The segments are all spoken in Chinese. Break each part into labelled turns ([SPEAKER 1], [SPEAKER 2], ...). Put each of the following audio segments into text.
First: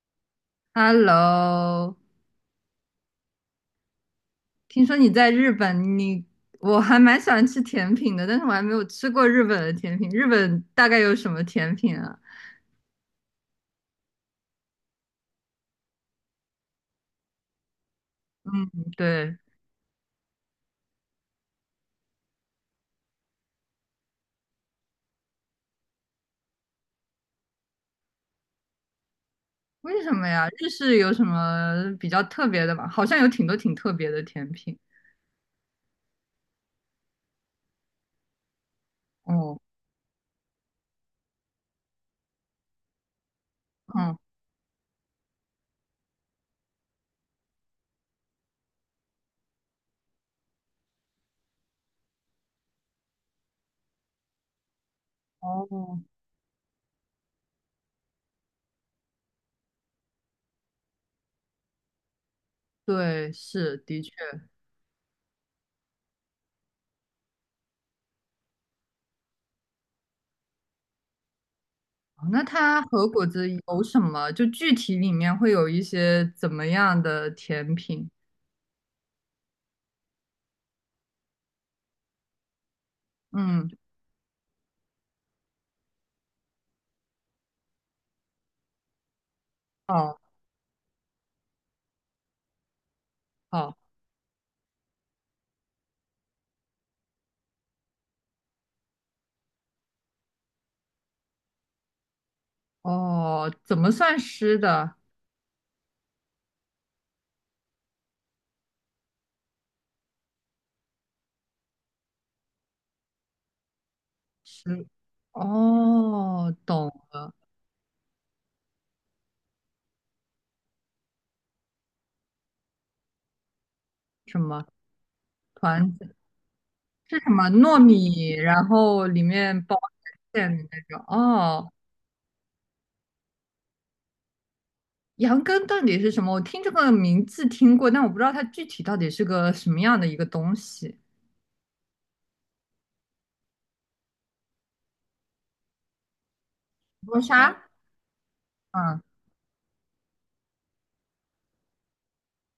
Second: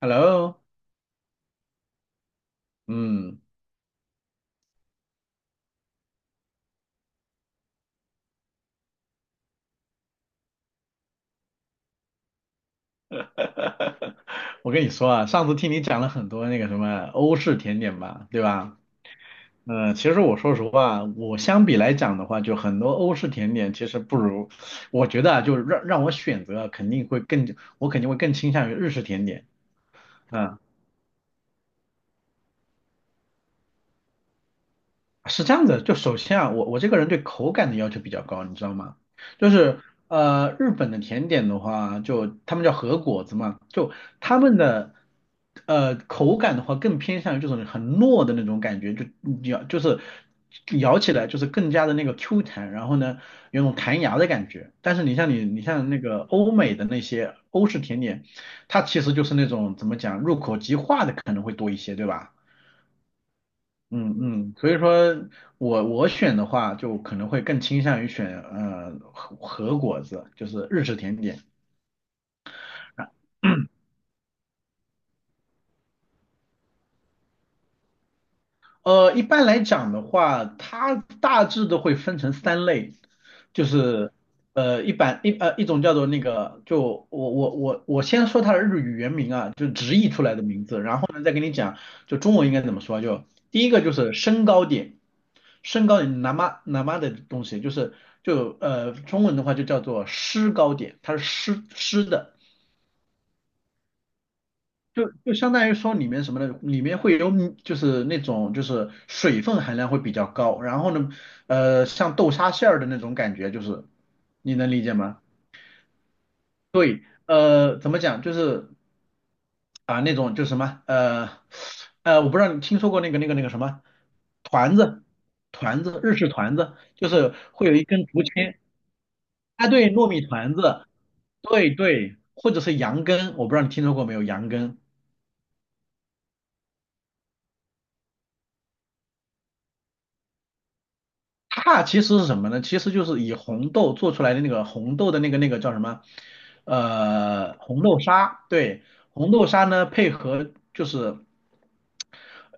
[SPEAKER 1] Hello，
[SPEAKER 2] Hello，
[SPEAKER 1] 嗯，
[SPEAKER 2] 听说你在日本，你我还蛮喜欢吃甜品的，但是我还没有吃过日本的甜品。日本大概有什么甜品啊？
[SPEAKER 1] 我跟你说啊，上次听你讲了很多那个什么欧式甜点吧，对
[SPEAKER 2] 嗯，
[SPEAKER 1] 吧？
[SPEAKER 2] 对，
[SPEAKER 1] 其实我说实话，我相比来讲的话，就很多欧式甜点其实不如，我觉得啊，就让我选择啊肯定会更，我肯定会更倾向于日式甜点。
[SPEAKER 2] 为什么呀？
[SPEAKER 1] 嗯
[SPEAKER 2] 日式有什么比较特别的吗？好像有挺多挺特别的甜品。
[SPEAKER 1] 是这样子，就首先啊，我这个人对口感的要求比较高，你知道吗？就
[SPEAKER 2] 哦，
[SPEAKER 1] 是日本的甜点的话，就他们叫和果子嘛，就
[SPEAKER 2] 嗯，
[SPEAKER 1] 他们的口感的话，更偏向于这种很糯的那种感觉，就咬就是咬起来就是更加的那个 Q 弹，然后呢有种弹牙的感觉。但是你像那
[SPEAKER 2] 哦，
[SPEAKER 1] 个欧美的那些欧式甜点，它其实就是那种怎么讲入口即化的可能会多一些，对吧？
[SPEAKER 2] 对，是，的确。
[SPEAKER 1] 嗯嗯，所以说我选的话，就可能会更倾向于选和果子，就是日式甜点。
[SPEAKER 2] 哦那它和果子有什么？就具体里面会有一些怎么样的甜品？
[SPEAKER 1] 一般来讲的话，它大致都会分成三类，就
[SPEAKER 2] 嗯，
[SPEAKER 1] 是呃一版一呃一种叫做那个，就我先说它的日语原名啊，就直译
[SPEAKER 2] 哦，
[SPEAKER 1] 出来的名字，然后呢再跟你讲就中文应该怎么说啊，就第一
[SPEAKER 2] 好，
[SPEAKER 1] 个就是身高点，身高点 nama n a 的东西，就是就中文的话就叫做诗高点，它是诗诗的。
[SPEAKER 2] 哦，怎么算湿的？
[SPEAKER 1] 就相当于说里面什么呢？里面会有米就是那种就是水分含量会比较高，然后呢，像豆沙馅儿的那种感觉，就是你能理
[SPEAKER 2] 是
[SPEAKER 1] 解吗？
[SPEAKER 2] 哦，懂
[SPEAKER 1] 对，怎么讲？就是啊、那种就是什么，我不知道你听说过那个那个那个什么
[SPEAKER 2] 什么
[SPEAKER 1] 团子，团
[SPEAKER 2] 团
[SPEAKER 1] 子
[SPEAKER 2] 子
[SPEAKER 1] 日式团子，就
[SPEAKER 2] 是什
[SPEAKER 1] 是
[SPEAKER 2] 么
[SPEAKER 1] 会有
[SPEAKER 2] 糯
[SPEAKER 1] 一根竹
[SPEAKER 2] 米，
[SPEAKER 1] 签
[SPEAKER 2] 然后里面
[SPEAKER 1] 啊，
[SPEAKER 2] 包
[SPEAKER 1] 对，糯米
[SPEAKER 2] 馅
[SPEAKER 1] 团
[SPEAKER 2] 的那
[SPEAKER 1] 子，
[SPEAKER 2] 种。
[SPEAKER 1] 对
[SPEAKER 2] 哦，
[SPEAKER 1] 对，或者是羊羹，我不知道你听说过没有羊羹。
[SPEAKER 2] 羊羹到底是什么？我听这个名字听过，但我不知道它具体到底是个什么样的一个东西。
[SPEAKER 1] 它其实是什么呢？其实就是以红豆做出来的那个红豆的那个那个叫什么？
[SPEAKER 2] 磨砂，
[SPEAKER 1] 红豆沙。对，
[SPEAKER 2] 嗯，
[SPEAKER 1] 红豆沙呢，配合就是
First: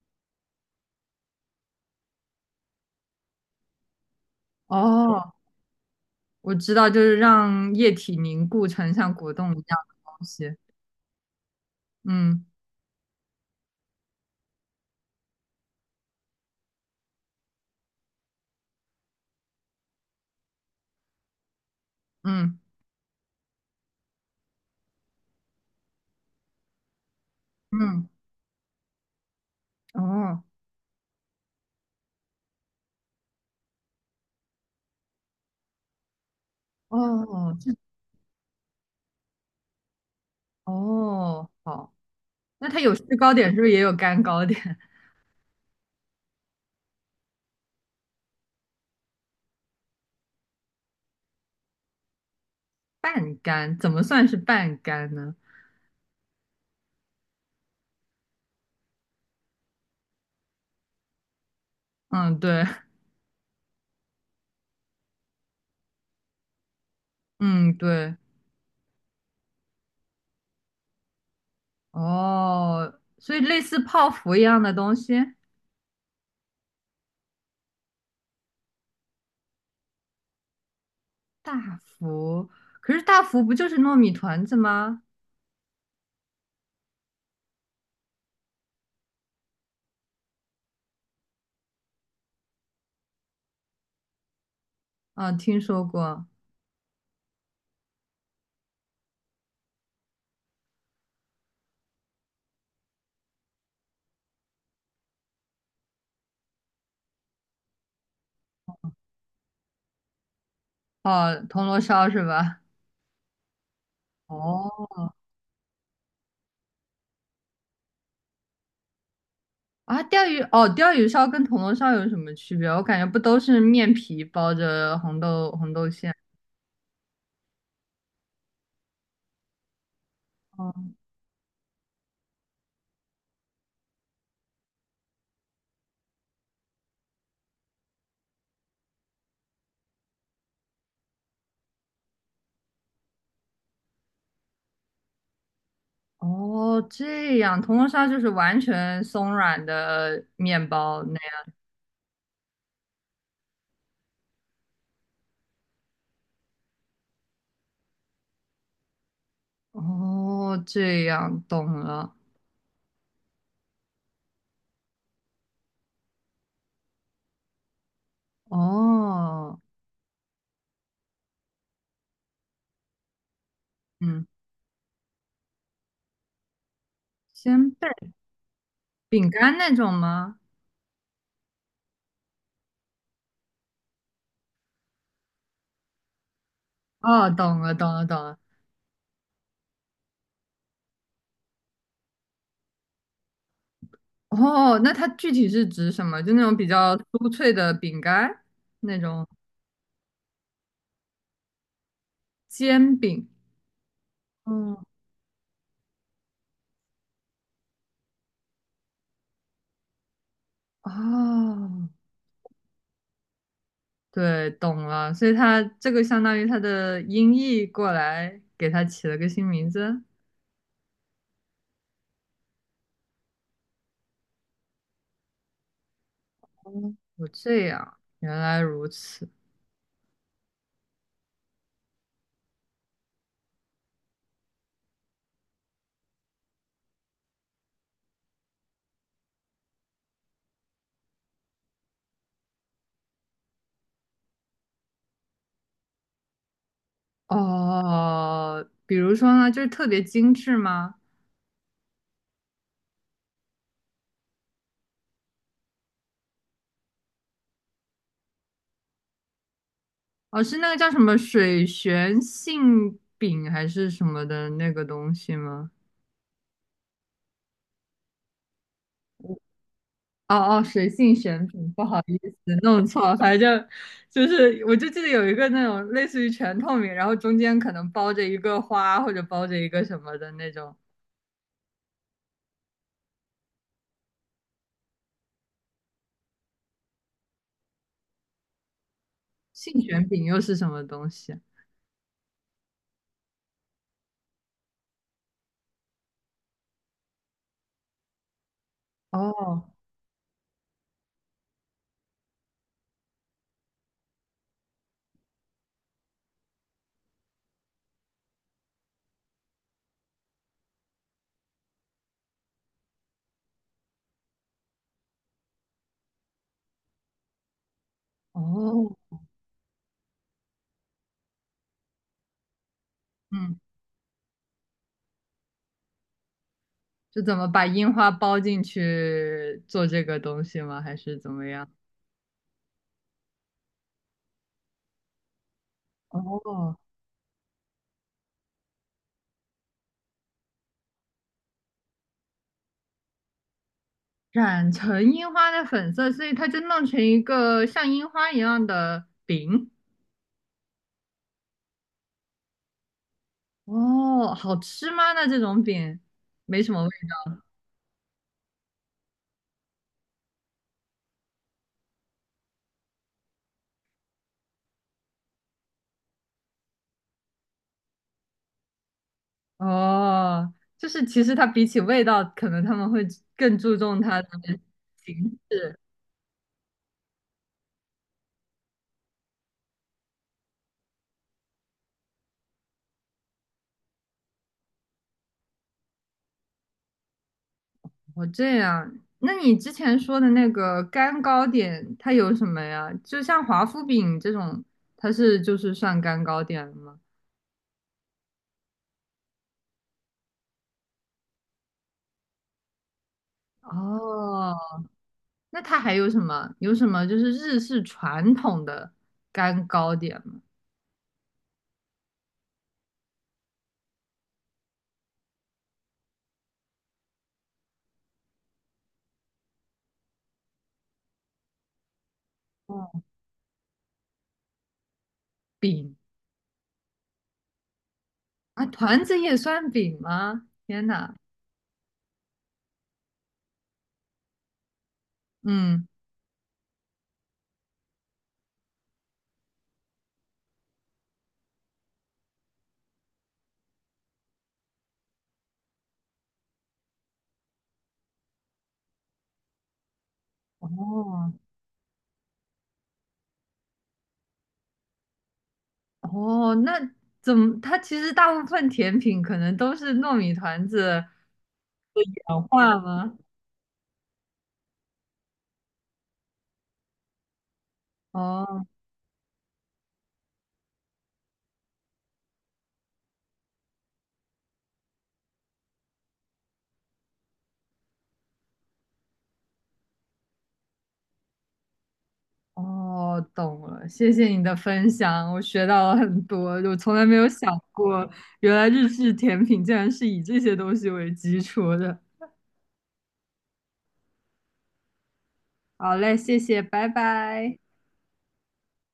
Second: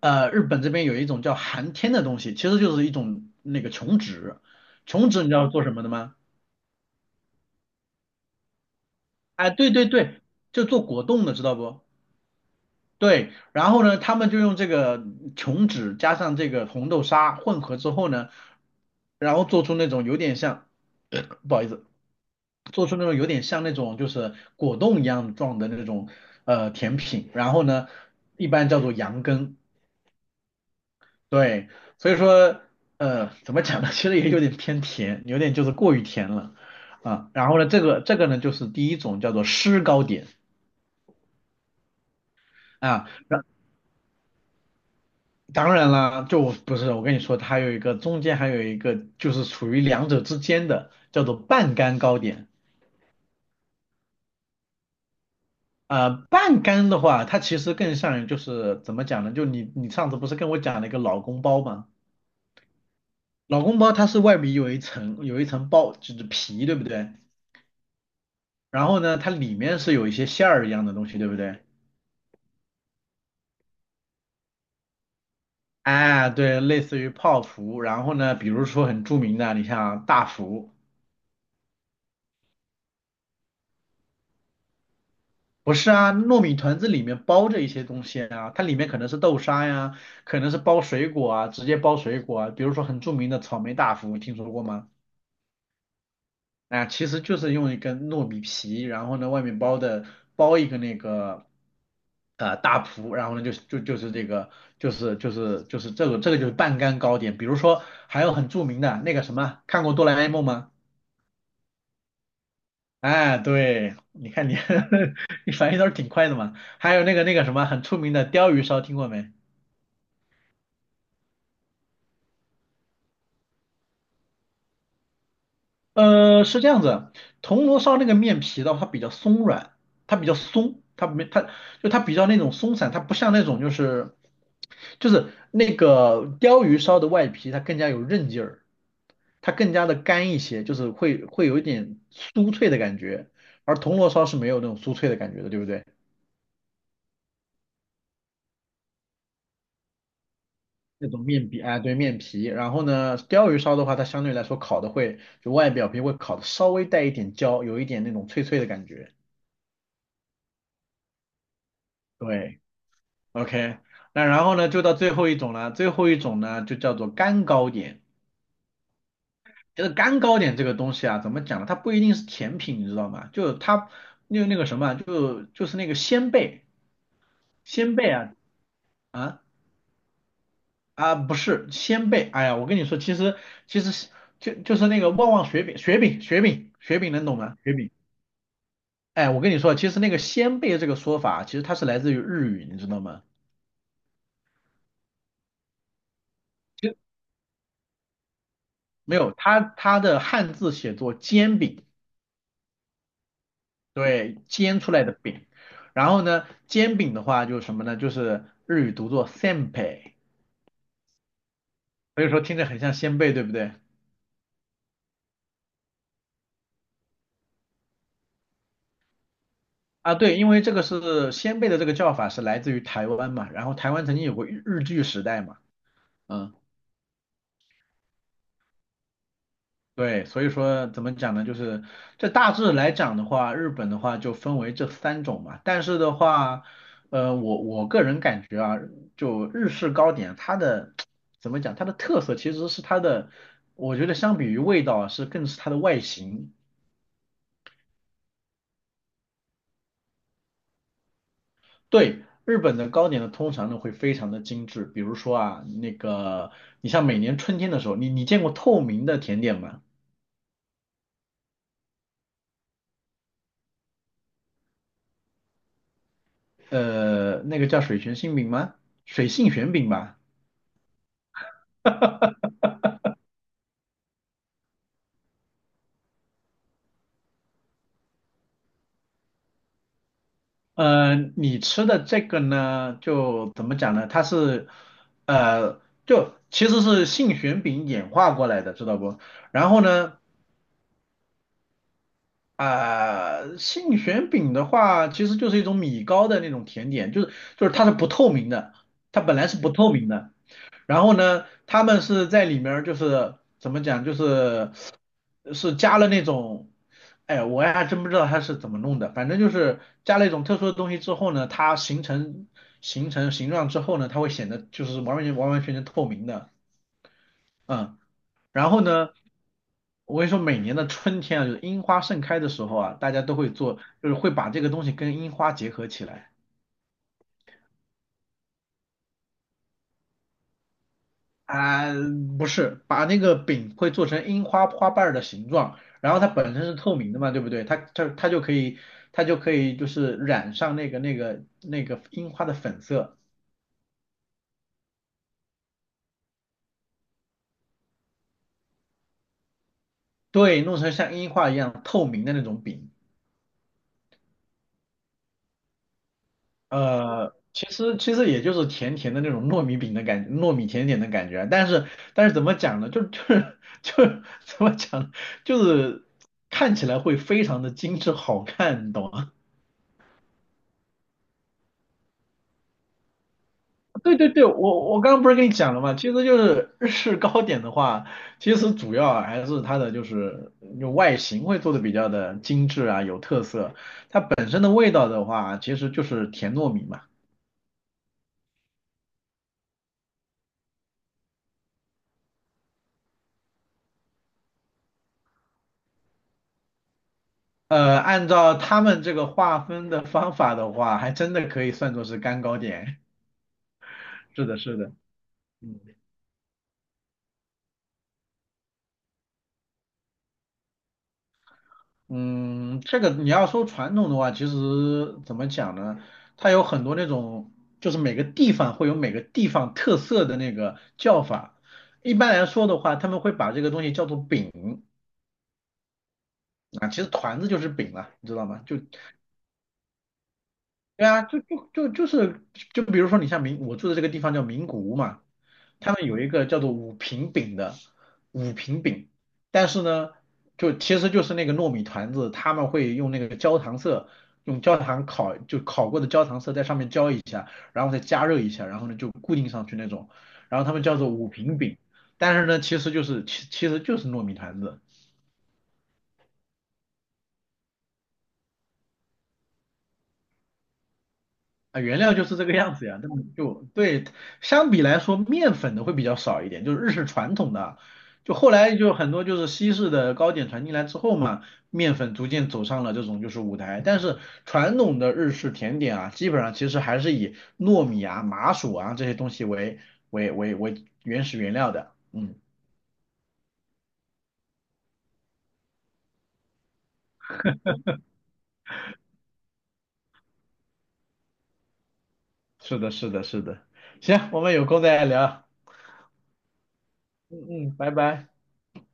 [SPEAKER 1] 日本这边有一种叫寒天的东西，其实就是一种那个琼脂。琼脂你
[SPEAKER 2] 哦，
[SPEAKER 1] 知道做什么的吗？
[SPEAKER 2] 我知道，就是让液体凝固成像果冻
[SPEAKER 1] 哎，
[SPEAKER 2] 一
[SPEAKER 1] 对
[SPEAKER 2] 样
[SPEAKER 1] 对
[SPEAKER 2] 的
[SPEAKER 1] 对，
[SPEAKER 2] 东西。
[SPEAKER 1] 就做果冻的，知道不？
[SPEAKER 2] 嗯
[SPEAKER 1] 对，然后呢，他们就用这个琼脂加上这个红豆沙混合之后呢，然后做出那种有点像，不好意思。
[SPEAKER 2] 嗯
[SPEAKER 1] 做出那种有点像那种就是果冻一样状的那种甜品，然后呢，
[SPEAKER 2] 嗯，
[SPEAKER 1] 一般叫做羊羹，
[SPEAKER 2] 哦
[SPEAKER 1] 对，所以说怎么讲呢，其实也有点偏甜，有点就是过于甜了啊。然
[SPEAKER 2] 哦，
[SPEAKER 1] 后呢，
[SPEAKER 2] 这
[SPEAKER 1] 这个呢就是第一种叫做湿糕点
[SPEAKER 2] 哦好，那它有
[SPEAKER 1] 啊，
[SPEAKER 2] 制高点，是不是也有干糕点？
[SPEAKER 1] 当然啦，就我不是我跟你说，它还有一个中间还有一个就是处于两者之间的叫做半干糕点。
[SPEAKER 2] 半干，怎么算是半干呢？
[SPEAKER 1] 半干的话，它其实更像于就是怎么讲呢？就你上次不是跟我讲了一个老公包吗？
[SPEAKER 2] 嗯，对，
[SPEAKER 1] 老公包它是外面有一层包，就是皮，对不对？
[SPEAKER 2] 嗯，对，
[SPEAKER 1] 然后呢，它里面是有一些馅儿一样的东西，对不对？
[SPEAKER 2] 哦，所以类似泡芙一样的东西，
[SPEAKER 1] 哎，对，类似于泡芙。然后呢，比如说很著名的，你像大福，
[SPEAKER 2] 大福，可是大福不就是糯米团子吗？
[SPEAKER 1] 不是啊，糯米团子里面包着一些东西啊，它里面可能是豆沙呀，可能是包水果啊，直接包水果啊。比如说很著名的草莓大福，听说过吗？
[SPEAKER 2] 啊，听说过，
[SPEAKER 1] 啊，其实就是用一根糯米皮，然后呢外面包的包一个那个大蒲，然后呢就是就就是这个就是就是就是这个这个就是半干糕点。比如说还有很著名的那个什么，看过哆啦 A 梦吗？
[SPEAKER 2] 哦，铜锣烧是吧？
[SPEAKER 1] 哎，对，你看你
[SPEAKER 2] 哦，
[SPEAKER 1] 你反应倒是挺快的嘛。还有那个那个什么很出名的鲷鱼烧，听过没？
[SPEAKER 2] 啊，钓鱼，哦，钓鱼烧跟铜锣烧有什么区别？我感觉不都是面皮包着红豆红豆馅？
[SPEAKER 1] 是这样子，铜锣烧那个面皮的话，它比较松软，它比较松，
[SPEAKER 2] 哦，
[SPEAKER 1] 它没它就它比较那种松散，它不像那种就是那个鲷鱼烧的外皮，它更加有韧劲儿，它更加的干一些，就是会会有一点酥脆的感觉，而铜锣烧是没有那种酥脆的感觉的，对不对？
[SPEAKER 2] 哦，这样，铜锣烧就是完全松软的面包，
[SPEAKER 1] 那种面皮，哎，对，面皮。然后呢，鲷鱼烧的话，它相对来说烤的会，就外表皮会烤的稍微带一点焦，有一点那种脆脆的感觉。
[SPEAKER 2] 哦，这样懂了。
[SPEAKER 1] 对。OK，那然后呢，就到最后一种了。最后一种呢，就叫做干糕点。
[SPEAKER 2] 哦，
[SPEAKER 1] 就是干糕点这个东西啊，怎么讲呢？它不一定是甜品，你知道吗？就是它
[SPEAKER 2] 嗯，
[SPEAKER 1] 那个什么啊，就就是那个鲜贝，
[SPEAKER 2] 鲜
[SPEAKER 1] 鲜贝
[SPEAKER 2] 贝
[SPEAKER 1] 啊
[SPEAKER 2] 饼
[SPEAKER 1] 啊
[SPEAKER 2] 干那种吗？
[SPEAKER 1] 啊，不是鲜贝。哎呀，我跟你说，其实就是那个旺旺雪饼，雪饼雪饼雪饼，能
[SPEAKER 2] 哦，
[SPEAKER 1] 懂吗？
[SPEAKER 2] 懂
[SPEAKER 1] 雪
[SPEAKER 2] 了，
[SPEAKER 1] 饼。
[SPEAKER 2] 懂了，懂了。
[SPEAKER 1] 哎，我跟你说，其实那个鲜贝这个说法啊，其实它是来自于日语，你知道吗？
[SPEAKER 2] 哦，那它具体是指什么？就那种比
[SPEAKER 1] 就
[SPEAKER 2] 较酥脆的饼干，那
[SPEAKER 1] 没
[SPEAKER 2] 种
[SPEAKER 1] 有，它的汉字写作煎饼。
[SPEAKER 2] 煎饼。
[SPEAKER 1] 对，
[SPEAKER 2] 嗯，
[SPEAKER 1] 煎出来的饼。然后呢，煎饼的话就是什么呢？就是日语读作 senpai，
[SPEAKER 2] 哦，
[SPEAKER 1] 所以说听着很像鲜贝，对不对？
[SPEAKER 2] 对，懂了。所以它这个相当于它的音译过来，给它起了个新名字。
[SPEAKER 1] 啊，对，因为这个是鲜贝的这个叫法是来自于台湾嘛，然后台湾曾经有过日据时代嘛，嗯。
[SPEAKER 2] 哦，这样，原来如此。
[SPEAKER 1] 对，所以说怎么讲呢？就是这大致来讲的话，日本的话就分为这三种嘛。但是的话，我个人感觉啊，就日式糕点，它的 怎么讲，它的特色其实是它的，我觉得相比于味道啊是更是它的外形。
[SPEAKER 2] 哦，比如说呢，就是特别精致吗？
[SPEAKER 1] 对，日本的糕点呢，通常呢会非常的精致，比如说啊，那个你像每年春天的时候，你见过透明的甜点吗？
[SPEAKER 2] 哦，是那个叫什么水旋馅饼还是什么的那个东西吗？
[SPEAKER 1] 那个叫水泉杏饼吗？水性玄饼吧。
[SPEAKER 2] 哦哦，水性旋饼，不好意思，弄错了。反正就是，我就记得有一个那种类似于全透明，然后中间可能包着一个花或者包着一个什么的那种。
[SPEAKER 1] 你吃的这个呢，就怎么讲呢？它是，呃，就其实是杏仁饼演化过来的，知道不？然
[SPEAKER 2] 杏
[SPEAKER 1] 后
[SPEAKER 2] 旋
[SPEAKER 1] 呢，
[SPEAKER 2] 饼又是什么东西？
[SPEAKER 1] 杏仁饼的话，其实就是一种米糕的那种甜点，就是就是它是不透明的，它本来是
[SPEAKER 2] 哦
[SPEAKER 1] 不透明的，然后呢，他们是在里面儿就是怎么讲，就是是加了那种，哎，我还真不知道他是怎么弄的，反正就是加了一种特殊的东西之后呢，它形成形状之后呢，它会显得就是完完全全透明的，嗯，然后
[SPEAKER 2] 哦，
[SPEAKER 1] 呢。我跟你说，每年的春天啊，就是樱花盛开的时候啊，大家都会
[SPEAKER 2] 嗯，
[SPEAKER 1] 做，就是会把这个东西跟樱花结合起来。
[SPEAKER 2] 是怎么把樱花包进去做这个东西吗？还是怎么样？
[SPEAKER 1] 啊、不是，把那个饼会做成樱花花瓣儿的形状，然后它本身是
[SPEAKER 2] 哦
[SPEAKER 1] 透明的嘛，对不对？它就可以就是染上那个那个那个樱花的粉色，
[SPEAKER 2] 染成樱花的粉色，所以它就弄成一个像樱花一样的饼。
[SPEAKER 1] 对，弄成像樱花一样透明的那种饼。
[SPEAKER 2] 哦，好吃吗？那这种饼没什么味
[SPEAKER 1] 其实也就是甜甜的那种糯米饼的感觉，糯米甜点的感觉啊。但是怎么讲呢？怎么讲呢就是看起来会非常的精致好看，你懂吗？
[SPEAKER 2] 道哦，就是其实它比起味道，可能他们会更注重
[SPEAKER 1] 对
[SPEAKER 2] 它的
[SPEAKER 1] 对对，我刚刚不是
[SPEAKER 2] 形
[SPEAKER 1] 跟你讲
[SPEAKER 2] 式。
[SPEAKER 1] 了吗？其实就是日式糕点的话，其实主要还是它的就是有外形会做的比较的精致啊，有特色。它本身的味道的话，其实就是甜糯米嘛。
[SPEAKER 2] 哦，这样。那你之前说的那个干糕点，它有什么呀？就像华夫饼这种，它是就是算干糕点了吗？
[SPEAKER 1] 按照他们这个划分的方法的话，还真的可以算作是干糕点。是
[SPEAKER 2] 哦，
[SPEAKER 1] 的，是的，
[SPEAKER 2] 那它
[SPEAKER 1] 嗯。
[SPEAKER 2] 还有什么？有什么就是日式传统的干糕点吗？
[SPEAKER 1] 嗯，这个你要说传统的话，其实怎么讲呢？它有很多那种，就是每个地方会有每个地方特色的那个叫法。一般来说的话，
[SPEAKER 2] 嗯，
[SPEAKER 1] 他们会把这个东西叫做饼
[SPEAKER 2] 饼
[SPEAKER 1] 啊，其实团子就是饼了，你知道吗？
[SPEAKER 2] 啊，
[SPEAKER 1] 就
[SPEAKER 2] 团子也算饼吗？天
[SPEAKER 1] 对
[SPEAKER 2] 呐，
[SPEAKER 1] 啊，就比如说你像名，我住的这个地方叫名古屋嘛，
[SPEAKER 2] 嗯，
[SPEAKER 1] 他们有一个叫做五平饼的五平饼，但是呢，就其实就是那个糯米团子，他们会用那个焦糖色，用焦糖烤，就烤过的焦糖色在上面浇一下，然后再加热一下，然后呢就固定上去那种，然后他们叫做五
[SPEAKER 2] 哦，
[SPEAKER 1] 平饼，但是呢其实就是其实就是糯米团子。
[SPEAKER 2] 哦，那怎么？它其实大部分甜品可能都是糯米团子
[SPEAKER 1] 啊，原料就是
[SPEAKER 2] 氧
[SPEAKER 1] 这个样
[SPEAKER 2] 化
[SPEAKER 1] 子呀，那
[SPEAKER 2] 吗？
[SPEAKER 1] 么就对，相比来说，面粉的会比较少一点，就是日式传统的，就后
[SPEAKER 2] 哦
[SPEAKER 1] 来就很多就是西式的糕点传进来之后嘛，面粉逐渐走上了这种就是舞台，但是传统的日式甜点啊，基本上其实还是以糯米啊、麻薯啊这些东西为原始原料的，嗯，
[SPEAKER 2] 哦，懂了，谢谢你的分享，我学到了很多，我从来没有想过，原来日式甜品竟然是以这些东西为基础的。
[SPEAKER 1] 是的，是的，是的，行，我们有空再聊，
[SPEAKER 2] 好嘞，谢谢，拜
[SPEAKER 1] 嗯
[SPEAKER 2] 拜。
[SPEAKER 1] 嗯，拜拜。